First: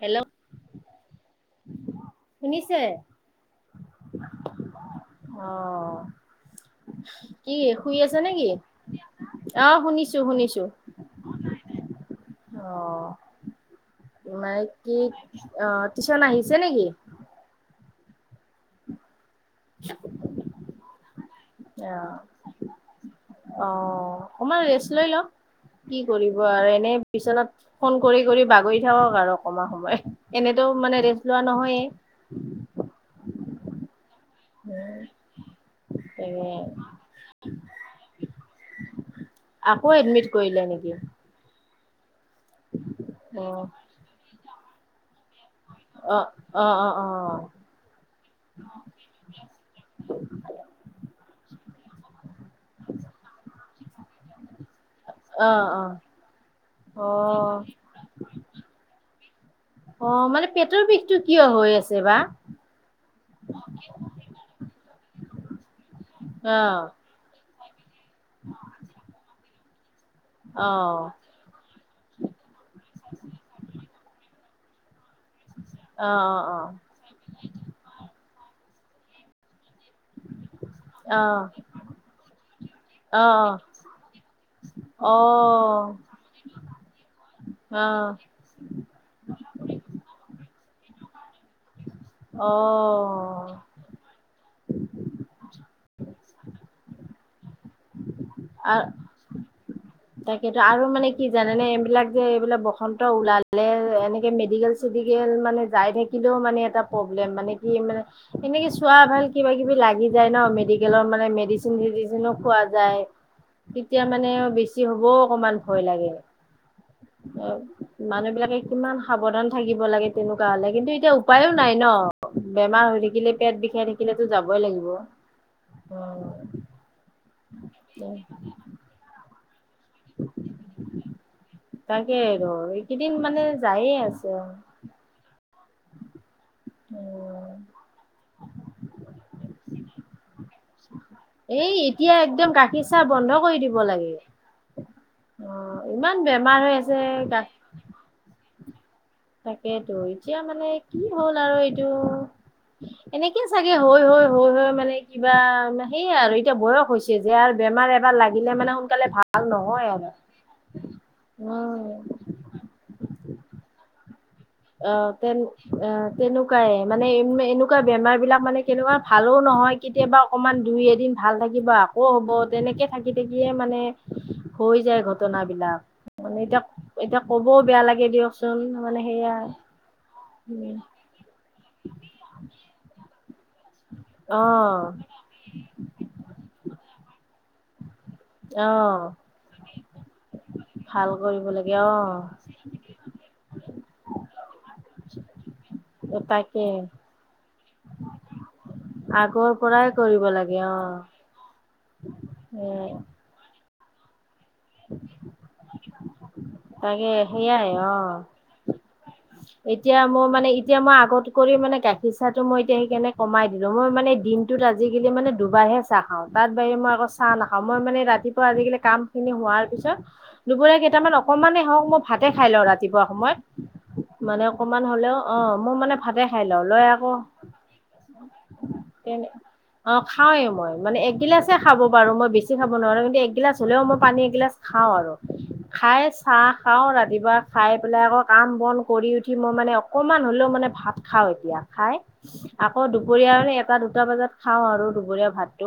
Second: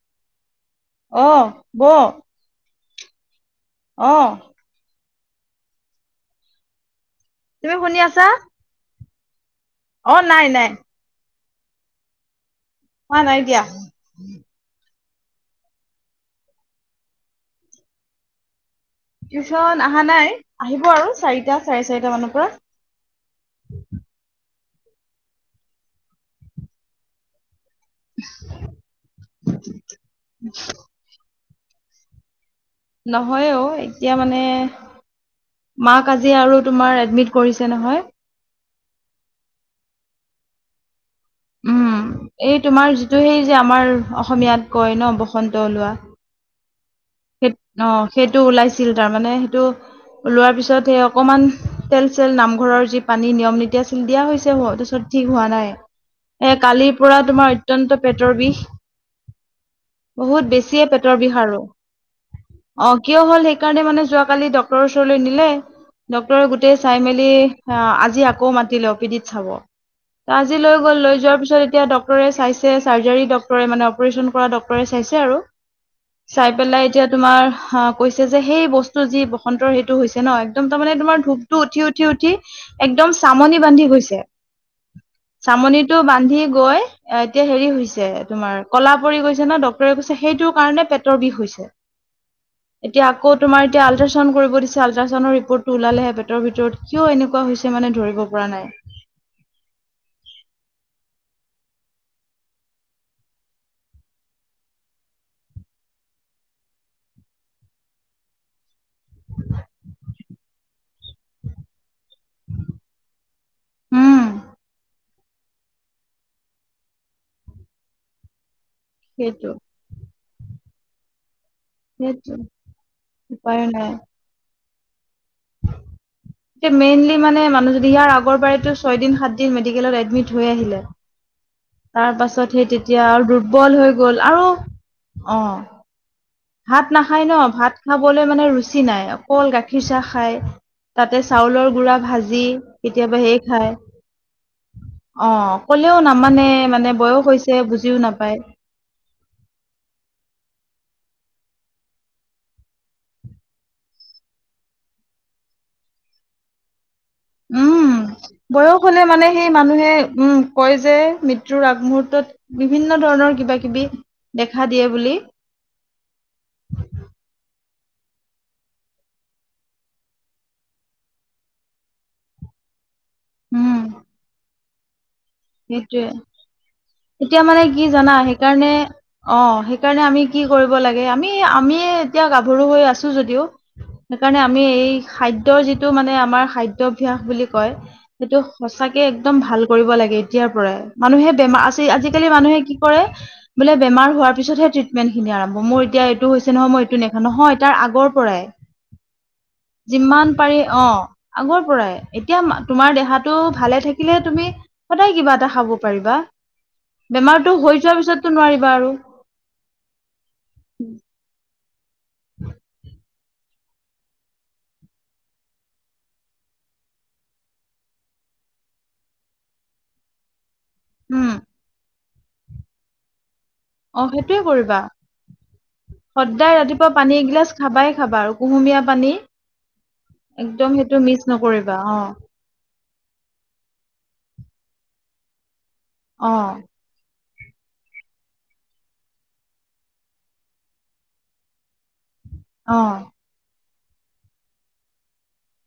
Hello অহ বহ। শুনিছে? অ, অ কি তুমি শুই শুনি আছা নেকি। অহ অ শুনিছো নাই শুনিছো। নাই মই নাই দিয়া। মানে কি অ টিচন আহিছে নেকি। টিউচন অহা নাই আহিব আৰু চাৰিটা চাৰে চাৰিটা মানৰ পৰা। অ'। অকমান ৰেষ্ট লৈ লওঁ কি কৰিব আৰু এনে বিছনাত ফোন কৰি কৰি বাগৰি থাকক আৰু অকণমান সময় এনেটো মানে ৰে [unintelligible] ৱা নহয়ে। নহয়ে অ', এ এতিয়া মানে মাক আজি তাকে আৰু তোমাৰ এডমিট কৰিছে নহয়। আকৌ এডমিট কৰিলে নেকি? উম, এই তোমাৰ যিটো সেই যে অ'। আমাৰ অসমীয়াত কয় ন' বসন্ত ওলোৱা। অ' অ' অ' অ' সেই অ', সেইটো ওলাইছিল তাৰমানে সেইটো ওলোৱাৰ পিছত সেই অকমান তেল চেল নামঘৰৰ যি পানী নিয়ম নীতিয়া দিয়া হৈছে, ঘৰতে চব ঠিক হোৱা অ' নাই অ'। এ কালিৰ পৰা তোমাৰ অ' অত্যন্ত পেটৰ বিষ। অ', বহুত মানে বেছিয়ে পেটৰ বিষটো বিষ কিয় আৰু হৈ আছে বা? অ', কিয় হ'ল সেইকাৰণে মানে যোৱা কালি ডক্তৰৰ ওচৰলৈ নিলে, ডক্তৰে অ'। গোটেই চাই মেলি ৱি অ', আজি আকৌ মাতিলে অ' পি ডিত চাব। ত' আজি অ', লৈ গ'ল, লৈ যোৱাৰ পিছত এতিয়া ডক্তৰে চাইছে চাৰ্জাৰী ডক্তৰে মানে অপাৰেশ্বন কৰা ড চাইছে আৰু চাই অ', পেলাই এতিয়া তোমাৰ অহ, কৈছে যে সেই বস্তু যি বসন্ত টো হৈছে ন' এক্দম তাৰমানে তোমাৰ অ', ধূপটো উঠি, উঠি, উঠি একদম অ', চামনি বান্ধি গৈছে। [inaudible] অ'। চামনিটো বান্ধি গৈ এতিয়া হেৰি হৈছে তোমাৰ ক'লা পৰি গৈছে ন' ড্ক্তৰে কৈছে সেইটো কাৰণে পেটৰ বিষ হৈছে। এতিয়া আকৌ তোমাৰ এতিয়া আল্ট্ৰাচাউন্ড কৰিব দিছে আল্ট্ৰাচাউন্ডৰ ৰিপৰ্টটোওলালেহে ভিতৰত কিয় এনেকুৱা হৈছে মানে ধৰিব পৰা নাই। তাকেতো আৰু মানে কি জানে নে এইবিলাক যে এইবিলাক বসন্ত ওলালে এনেকে মেডিকেল চ যাই থাকিলেও মানে এটা প্ৰব্লেম মানে কি মানে এনেকে চোৱা ভাল কিবা কিবি লাগে যায় ন, মেদিকেলৰ মানে মেডিচিন খোৱা যায়, তেতিয়া উম মানে বেছি ধুবও অকমান ভয় লাগে, মানুহ বিলাকে কিমান সাৱধান সেইটো থাকিব লাগে তেনেকুৱা হলে কিন্তু এতিয়া উপায়ো নাই ন! সেইটো বেমাৰ হৈ থাকিলে পেট উপায়ো বিষাই নাই থাকিলেতো যাব ই লাগিব উ মেইনলি মানে মানুহ যদি ইয়াৰ আগৰ বাৰতো ছয় দিন সাত দিন মেডিকেলত এডমিট হৈ আহিলে তাৰ তাকে আৰু পাছত সেই তেতিয়া এইকেইদিন আৰু মানে দুৰ্বল হৈ যায়ে গ'ল আছে আৰু, অ' ভাত নাখায় ন? উম ভাত খাবলৈ মানে ৰুচি নাই, অকল গাখীৰ চাহ খায়। তাতে চাউলৰ এই গুড়া এতিয়া ভাঁজি, একদম গাখীৰ চাহ কেতিয়াবা বন্ধ সেই কৰি খায় দিব লাগে অ', কলেও ইমান নামানে বেমাৰ হৈ মানে আছে বয়স হৈছে, বুজিও নাপায়। তাকেইেতো, এতিয়া মানে কি হ'ল আৰু এইটো এনেকে চাগে হৈ হৈ, হৈ হৈ মানে কিবা মানে সেইয়া আৰু এতিয়া বয়স হৈছ উম, বয়স হলে মানে ভাল সেই নহয় মানুহে আৰু উম, কয় যে মৃত্যুৰ উম আগমুহুত তাত বিভিন্ন ধৰণৰ কিবা কিবি দেখা দিয়ে অ' বুলি তেন, অ তেনেকুৱাই, মানে এম এ এনেক কুৱা বেমাৰবিলাক মানে কেনেকুৱা ভালো নহয়, কেতিয়াবা অকমান দুই এদিন ভাল থাকিব আকৌ হ'ব, তেনেকে থাকি থাকিয়ে উম মানে হৈ যায় ঘট টনা বিলাক। সেইটোৱে মানে এতিয়া এতিয়া কবও মানে বেয়া কি লাগে জানা দিয়কচোন, সেইকাৰণে মানে সেয়া অ সেইকাৰণে আমি কি কৰিব লাগে, আমি আমি এতিয়া গাভৰু হৈ আছোঁ যদিও সেইকাৰণে আমি এই অ' সাদ্য যিটো মানে আমাৰ সাদ্যাভ্যাস বুলি কয় সেইটো সঁচাকে অ' একদম ভাল কৰিব লাগে এতিয়াৰ পৰাই। ভাল মানুহে কৰিব বেমাৰ লাগে আছি অ' আজিকালি মানুহে কি কৰে বোলে বেমাৰ হোৱাৰ পিছতহে ট্ৰিটমেণ্টখিনি আৰম্ভ মোৰ এতিয়া এইটো হৈছে তাকে নহয়, মই এইটো নেখা নহয় তাৰ আগৰ আগৰ পৰাই পৰাই। কৰিব যিমান লাগে পাৰি অ', আগৰপ পৰাই, এতিয়া এ তোমাৰ দেহাটো ভালে থাকিলে তুমি সদায় কিবা এটা খাব পাৰিবা। তাকে বেমাৰটো সেইয়াই হৈ যোৱাৰ অ' পিছততো নোৱাৰিবা আৰু। এতিয়া মই মানে এতিয়া মই আগত কৰি মানে গাখীৰ চাহটো মই এতিয়া সেইকাৰণে কমাইদ মই মানে দিনটোত আজিকালি মানে দুবাৰহে চাহ খাওঁ, তাত বাহিৰে মই আকৌ চাহ নাখাওঁ। মই মানে ৰাতিপুৱা আজিকালি কামখিনি হোৱাৰ পিছত, দুপৰীয়া কেইটামান উম হক মই ভাতে খাই লওঁ ৰাতিপুৱা সময়ত অ সেইটোৱে মানে কৰিবা। অকমান হ'লেও অ মই মানে ভাতে খাই সদায় লওঁ লৈ ৰাতিপুৱা আকৌ পানী এগিলাচ খাবাই খাবা আৰু ক কুমিযয়া পানী তেনে অ' খাওঁৱে একদম মই, সেইটো মানে মিচ এগিলাছে নকৰিবা খাব অ পাৰো মই, বেছি খাব নোৱাৰোঁ, কিন্তু এগিলাছ হলেও মই পানী এগিলাছ খাওঁ আৰু, খাই অ চাহ খাওঁ ৰাতিপুৱা খাই পেলাই আকৌ কাম বন কৰি উঠি মই মানে অকমান হলেও মানে ভাত খাওঁ এতিয়া খাই অ আকৌ দুপৰীয়া মানে এটা দুটা বজাত খাওঁ আৰু দুপৰীয়া ভাতটো।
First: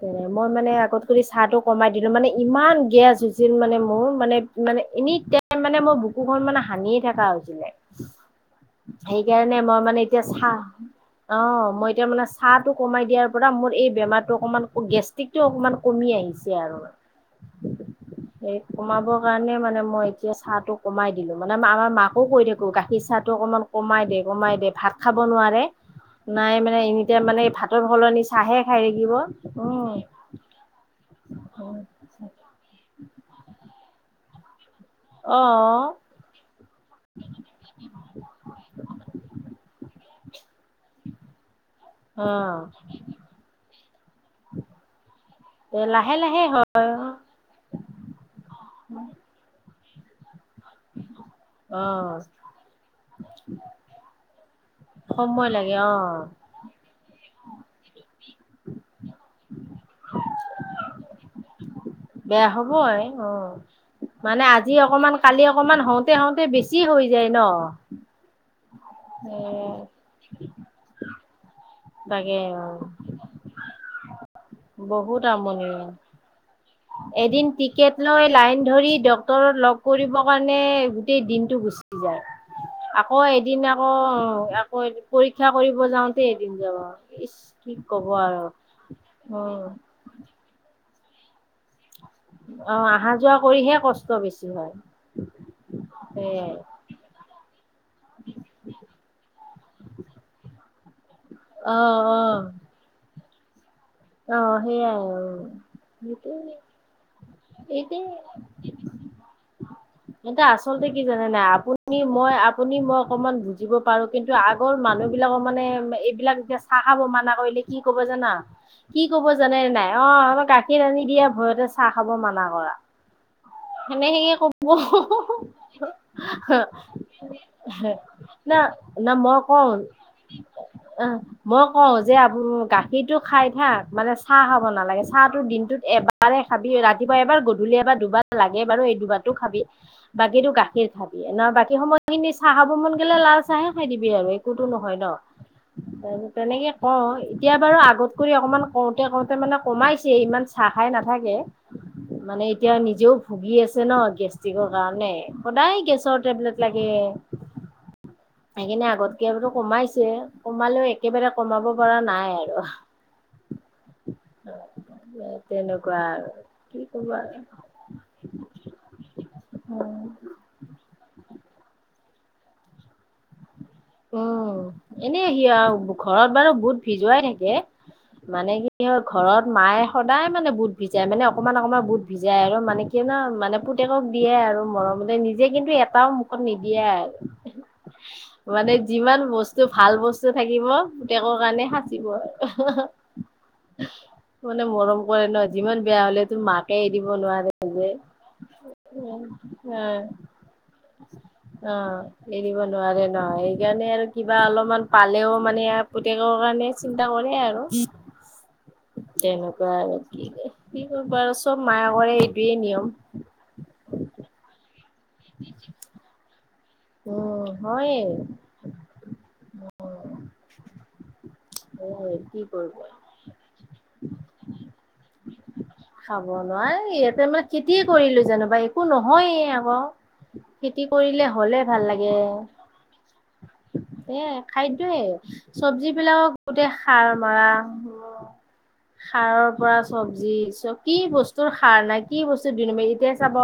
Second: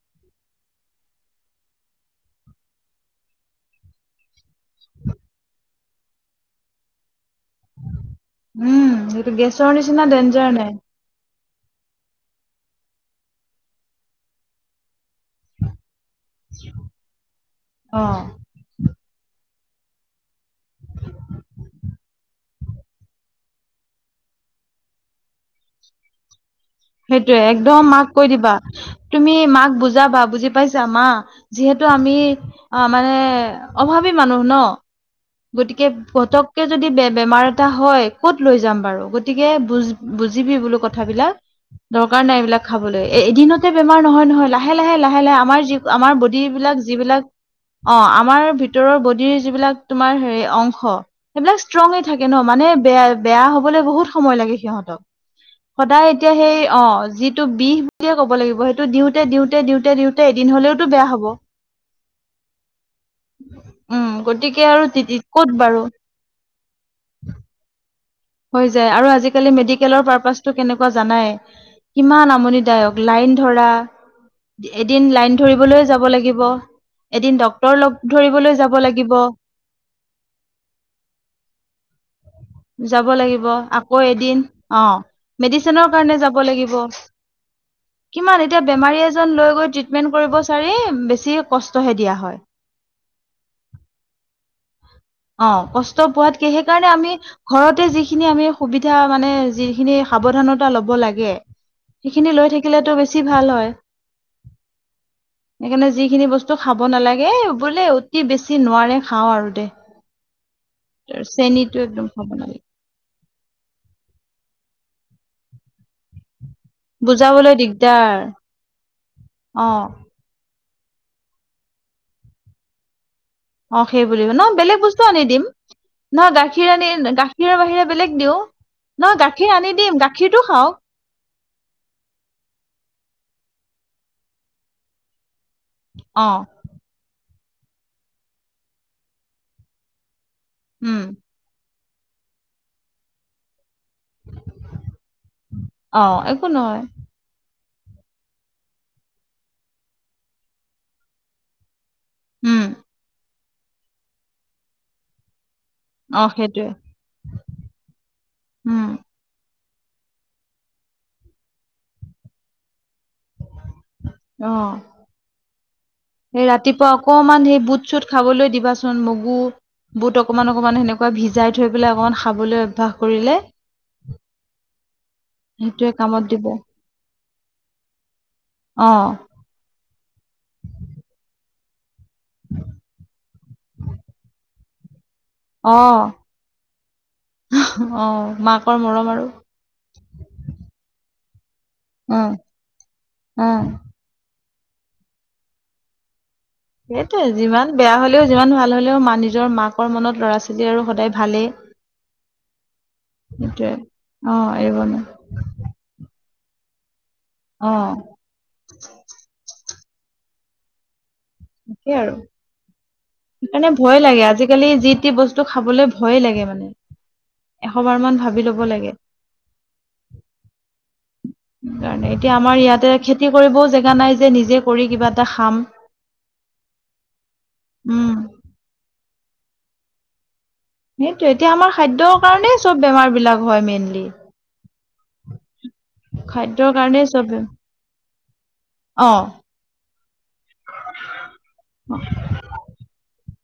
তেনে মই মানে আগত কৰি চাহটো কমাই দিলো মানে ইমান গেছ হৈছিল মানে মোৰ মানে মানে এনি টাইম মানে মই বুকুখন মানে হানিয়ে থকা হৈছে। উম সেইটো সেইকাৰণে গেছৰ মই মানে নিচিনা এতিয়া ডেঞ্জাৰ চা নাই অ মই এতিয়া মানে চাহ টো কমাই দিয়াৰ পৰা মোৰ এই বেমাৰতটো অকণমান গেষ্টিকটো অকণমান কমি আহিছে আৰু অ সেই কমাব কাৰণে মানে মই এতিয়া চাহটো কমাই দিলো মানে আমাৰ মাকো কৈ থাকো গাখীৰ চাহ টো অকনমান কমাই দে কমাই দিয় ভাত খাব নোৱাৰে নাই মানে এনি এতিয়া সেইটোয়ে মানে ভাতৰ একদম মাক সলনি কৈ দিবা চাহে খাই থাকিব তুমি মাক উম বুজাবা বুজি পাইছা মা যিহেতু টো আমি অ মানে অভাৱী মানুহ ন? অঁ। গতিকে পতককে যদি বেমাৰ এটা হয় কত লৈ যাম বাৰু গতিকে বুজ- বুজিবি বোলো কথাবিলাক। দৰকাৰ অ নাই এইবিলাক খাবলৈ এদিনতে বেমাৰ নহয় নহয় লাহে লাহে লাহে লাহে আমাৰ যি আমাৰ লাহে বডী লাহে হয় বিলাক যিবিলাক অ আমাৰ ভিতৰৰ বডিৰ যিবিলাক তোমাৰ হেৰি অংশ সেইবিলাক অ ষ্ট্ৰঙে থাকে ন মানে বেয়া বেয়া হবলৈ বহুত সময় লাগে সিহঁত সময় লাগে অ সদায় এতিয়া সেই অ যিটো বিষ বুলিয়ে কব লাগিব সেইটো দিওঁতে দিওঁতে দিওঁতে তে, দিওঁতে এদিন হলেওতো বেয়া হব। বেয়া হ'বই অ'। উম মানে গতিকে আজি আৰু অকমান কালি ক'ত অকমান বাৰু হওঁতে হওঁতে বেছি হৈ যায় ন'। হৈ যায় আৰু এ আজিকালি মেডিকেলৰ পাৰ্পাচটো কেনেকুৱা জানাই। কিমান তাকে অ আমনিদায়ক লাইন ধৰা এদিন বহুত লাইন আমনি ধৰিবলৈ যাব লাগিব এদিন ডক্তৰ লগ টিকেট লৈ ধৰিবলৈ লাইন যাব ধৰি লাগিব ডাক্তৰক লগ কৰিব কাৰণে গোটেই দিনতটো গুচি যায়। যাব আকৌ লাগিব এদিন আকৌ এদিন আকৌ অ পৰীক্ষা কৰিব মেডিচিনৰ কাৰণে যাওঁতে যাব এদিন লাগিব ইচ কি ক'ব কিমান আৰু এতিয়া বেমাৰী এজন লৈ উম গৈ ট্ৰিটমেন্ট কৰিব চাৰি বেছি কষ্ট অ', অহা যোৱা কৰিহে কষ্ট বেছি হয়। অ', কষ্ট পোৱাতকে সেয়াই সেইকাৰণে আমি ঘৰতে যিখিনি আমি সুবিধা মানে যিখিনি সাৱধানতা ল'ব লাগে অ অ সেইখিনি লৈ থাকিলেতো বেছি ভাল হয়। অ সেইয়াই আৰু সেইকাৰণে যিখিনি সেইটোৱে বস্তু খাব নালাগে বোলে এইটোৱে অতি বেছি নোৱাৰি খাওঁ আৰু দে এতিয়া আচলতে কি জানে নাই চেনীটো আপুনি একদম খাব মই নালাগে আপুনি মই ক মান বুজিব পাৰো কিন্তু আগৰ মানুহ বিলাকৰ মানে এইবিলাক যে চাহ খাব মানা বুজাবলৈ কৰিলে কি ক'ব দিগদাৰ জানা কি ক'ব জানে অ নাই অ', গাখীৰ আনি দিয়া ভয়তে চাহ খাব মানা কৰা। অ', সেইবুলি সেনেকে ন ক'ব বেলেগ বস্তু আনি দিম। নহয় গাখীৰ আনি গাখীৰৰ বাহিৰে বেলেগ দিওঁ ন নহয় গাখীৰ আনি দিম গাখীৰটো খাওক আহ মই কওঁ যে আপ গাখীৰটো খাই থাক মানে চাহ খাব নালাগে চাহ তো দিনটোত অ এবাৰে খাবি ৰাতি ৰাতিপুৱা এবাৰ গধূলি এবাৰ দুবাৰ লাগে বাৰু এই দুবাৰটো খাবি বাকীতো গাখীৰ উম খাবি বাকী সময়খিনি চাহ খাব মন গ'লে লাল চাহে খাই দিবি আৰু একোতো নহয় ন' অ একো তেনেকে নহয় কওঁ এতিয়া বাৰু আগত কৰি অকমান কওঁতে কওঁতে মানে কমাইছে ইমান চাহ খাই নাথাকে মানে উম এতিয়া নিজেও ভুগি আছে ন' গেষ্ট্ৰিকৰ কাৰণে সদায় গেছৰ অ টেবলেট সেইটোৱে লাগে উম সেইকাৰণে আগতকৈ বোলো কমাইছে কমালেও একেবাৰে কমাব পৰা নাই আৰু অ', তেনেকুৱা আৰু সেই কি ৰাতিপুৱা ক'বা আৰু অকমান সেই বুট চুট খাবলৈ দিবাচোন মগু বুট অকমান অকমান সেনেকুৱা ভিজাই থৈ পেলাই অকমান খাবলৈ অভ্যাস কৰিলে উম এনে সি সেইটোৱে আৰু কামত ঘৰত দিব বাৰু বুট ভিজুৱাই থাকে মানে কি অ হয় ঘৰত মায়ে সদায় মানে বুট ভিজাই মানে অকমান অকমান বুট ভিজাই আৰু মানে কি না মানে পুতেকক দিয়ে আৰু মৰম মানে নিজে কিন্তু অ এটাও মুখত নিদিয়ে অ আৰু মানে মাকৰ মৰম যিমান আৰু বস্তু ভাল বস্তু থাকিব পুতেকৰ কাৰণে সাঁচিব [inaudible] অ আৰু অ মানে মৰম কৰে ন' যিমান বেয়া হ'লে সেইটোৱে যিমান বেয়া হ'লেও যিমান ভাল হলেও মা নিজৰ মাকৰ অ মনত ল'ৰা- ছোৱালী আৰু সদায় ভাল অ', এৰিব নোৱাৰে ন' সেইটোৱে সেইকাৰণে আৰু অ কিবা এৰিব অলপমান নোৱাৰে পালেও মানে পুতেকৰ কাৰণে চি চিন্তা কৰে আৰু অ তেনেকুৱা আৰু কি কি কৰিব আৰু চব তাকেই আৰু মায়াকৰে এইটোৱে নিয়ম সেইকাৰণে ভয় লাগে আজিকালি যি যিটি বস্তু খাবলৈ ভয়ে লাগে মানে উম এশবাৰ হয়ে মান ভাবি ল'ব লাগে। সেইকাৰণে হয় এতিয়া কি আমাৰ কৰিব ইয়াতে খেতি কৰিবও জেগা নাই যে নিজে কৰি কিবা এটা খাম। খাব নোৱাৰি ইহঁতে মানে খেতিয়ে উম কৰিলোঁ জানো বা একো নহয়ে আকৌ খেতি সেইটোৱে কৰিলে এতিয়া হ'লে আমাৰ ভাল খাদ্যৰ লাগে কাৰণেই চব বেমাৰ বিলাক হয় মেইনলি এহ খাদ্যয়ে চবজি বিলাক খাদ্যৰ গোটেই কাৰণেই সাৰ চব বে- মাৰা। অ সাৰৰ পৰা চবজি চ, কি বস্তুৰ সাৰ নাই কি বস্তুৰ দুই নম্বৰ এতিয়াই চাব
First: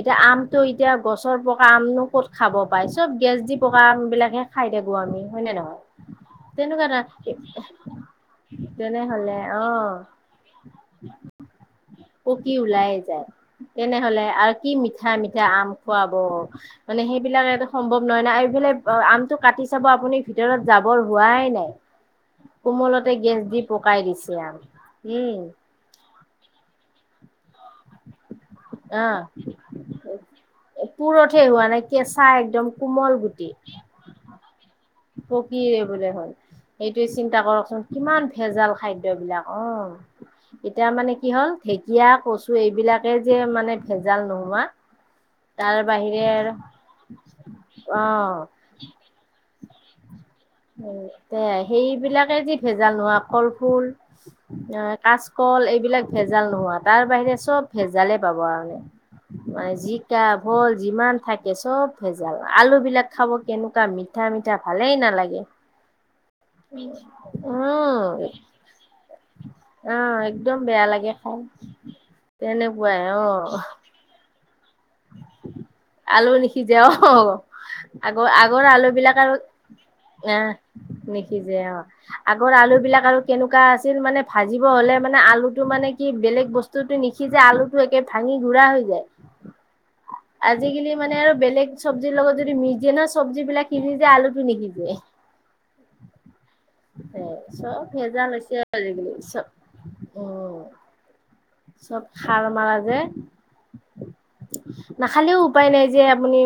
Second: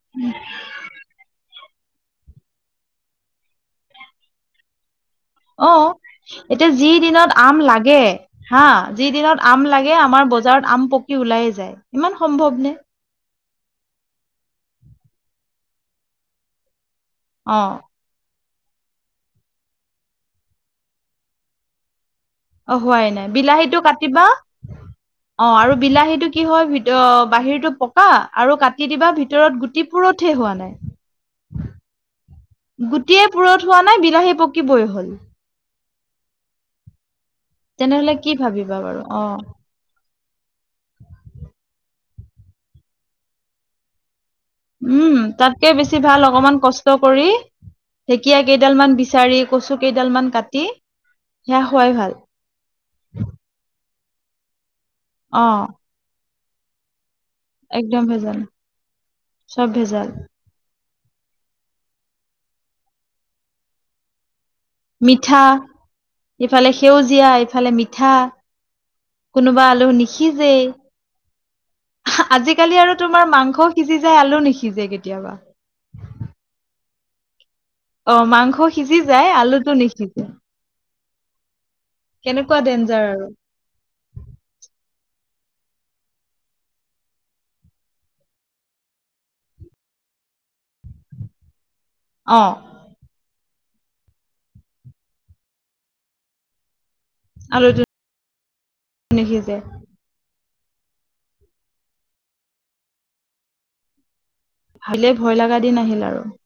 এতিয়া আমটো এতিয়া গছৰ প পকা আমনো ক'ত খাব পাই, চব গেছ দি পকা আম বিলাকে খাই থাকো আমি হয় নে অ নহয়? এতিয়া তেনেকুৱা যি দিনত ধৰ আম লাগে হা যি তেনেহলে দিনত আম অ লাগে আমাৰ বজাৰত আম পকি ওলাই যায়। ইমান পকি সম্ভৱ নে? ওলাই যায় তেনেহ'লে আৰু কি মিঠাই মিঠাই আম খুৱাব মানে সেইবিলাক অ এইটো সম্ভৱ নহয় ন' এইফালে আমটো কাটি চাব আপুনি ভিতৰত যাবৰ হোৱাই [unintelligible] অ', হোৱাই কোমলতে নাই গেছ দি বিলাহীটো পকাই কাটিবা দিছে আম উম অ', আৰু বিলাহীটো কি হয় ভিত বাহিৰতটো পকা আৰু কাটি দিবা ভিতৰত গুটি পুৰতহে হোৱা নাই পুৰতহে হোৱা নাই কেঁচা একদম কোমল গুটিয়ে গুটি পুৰঠ হোৱা নাই বিলাহী পকিবই হ'ল পকয়ে বোলে হ'ল এইটো চিন্তা কৰকচোন তেনেহলে কিমান কি ভেজাল ভাবিবা বাৰু অ খাদ্যবিলাক অ', এতিয়া মানে কি হ'ল ঢেকীয়া, কচু এইবিলাকে যে মানে ভেজাল নহ'ল উম তাতকে বেছি ভাল অকমান কষ্ট কৰি ঢেকীয়া কেইডাল মান বিচাৰি কচু কেইডাল মান কাটি এহ সেয়া খোৱাই ভাল সেইবিলাকে যি ভেজাল নোহোৱা কলফুল অ কাচকল এইবিলাক ভেজাল নোহোৱা তাৰ বাহিৰে চব একদম ভেজালে পাব ভেজাল আৰু চব মানে ভেজাল জিকা, ভোল যিমান থাকে চব ভেজাল আলু বিলাক খাব কেনেকুৱা মিঠা মিঠা মিঠা ভালেই নালাগে মিঠা ইফালে সেউজীয়া ইফালে মিঠা উম কোনোবা আলু অ', একদম নিসিজেই বেয়া লাগে খাই আজিকালি আৰু তেনেকুৱাই তোমাৰ অ', মাংসও সিজি যায় আলু নিসিজে কেতিয়াবা আলু নিসিজে অ', অ আগৰ মাংস আগৰ আলু সিজি বিলাক যায় আৰু আলুটো নিসিজে আহ নিখিজে অ', আগৰ কেনেকুৱা আলু ডেঞ্জাৰ বিলাক আৰু কেনেকুৱা আছিল মানে ভাজিব হ'লে মানে আলুটো মানে কি বেলেগ বস্তুতটো নিসিজে আলুটো একে ভাঙি ঘুৰা হৈ যায় আজিকালি মানে আৰু বেলেগ চবজি লগত অ যদি মিজ দিয়ে ন' চবজি বিলাক সিজি যে আলুটো নিসিজে। এহ চব আলুটো ভেজাল হৈছে আজিকালি চব। নিসিজে অ', চব সাৰ মাৰা যে, ভাবিলে ভয় নাখালেও লগা উপায় দিন নাই যে আহিল আৰু আপুনি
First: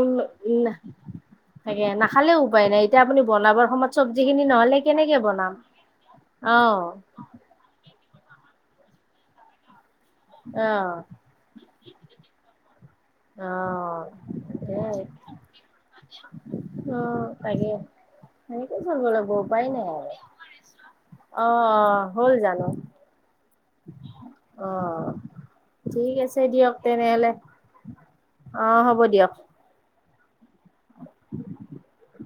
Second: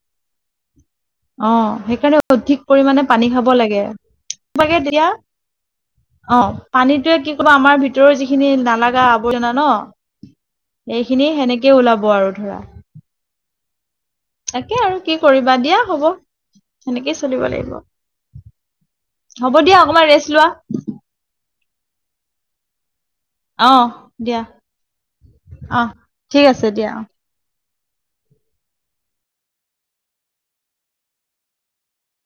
উম [inaudible] অ', তাকে সেইকাৰণে নাখালেও অধিক উপায় নাই পৰিমণে এতিয়া আপুনি পানী খাব বনাবৰ লাগে, সময়ত চব্জি খিনি ইবাগে নহ'লে দিয়া কেনেকে বনাম অ', অহ পানীটোয়ে কি কবা আমাৰ ভিতৰৰ যিখিনি নালাগা আৱৰ্জনা অহ ন' এইখিনি সেনেকেই ওলাব আৰু ধৰা অহ তাকে সেই আৰু কি কৰিবা দিয়া হ'ব অ সেনেকেই চলিব তাকে লাগিব। সেনেকে চলিব লাগিব হ'ব উপায় দিয়া নাই অকমান আৰু অ', ৰেষ্ট লোৱা অ', হ'ল জানো? অ দিয়া অ', অ ঠিক আছে দিয়ক তেনেহ'লে। অ', হ'ব দিয়ক। [inaudible]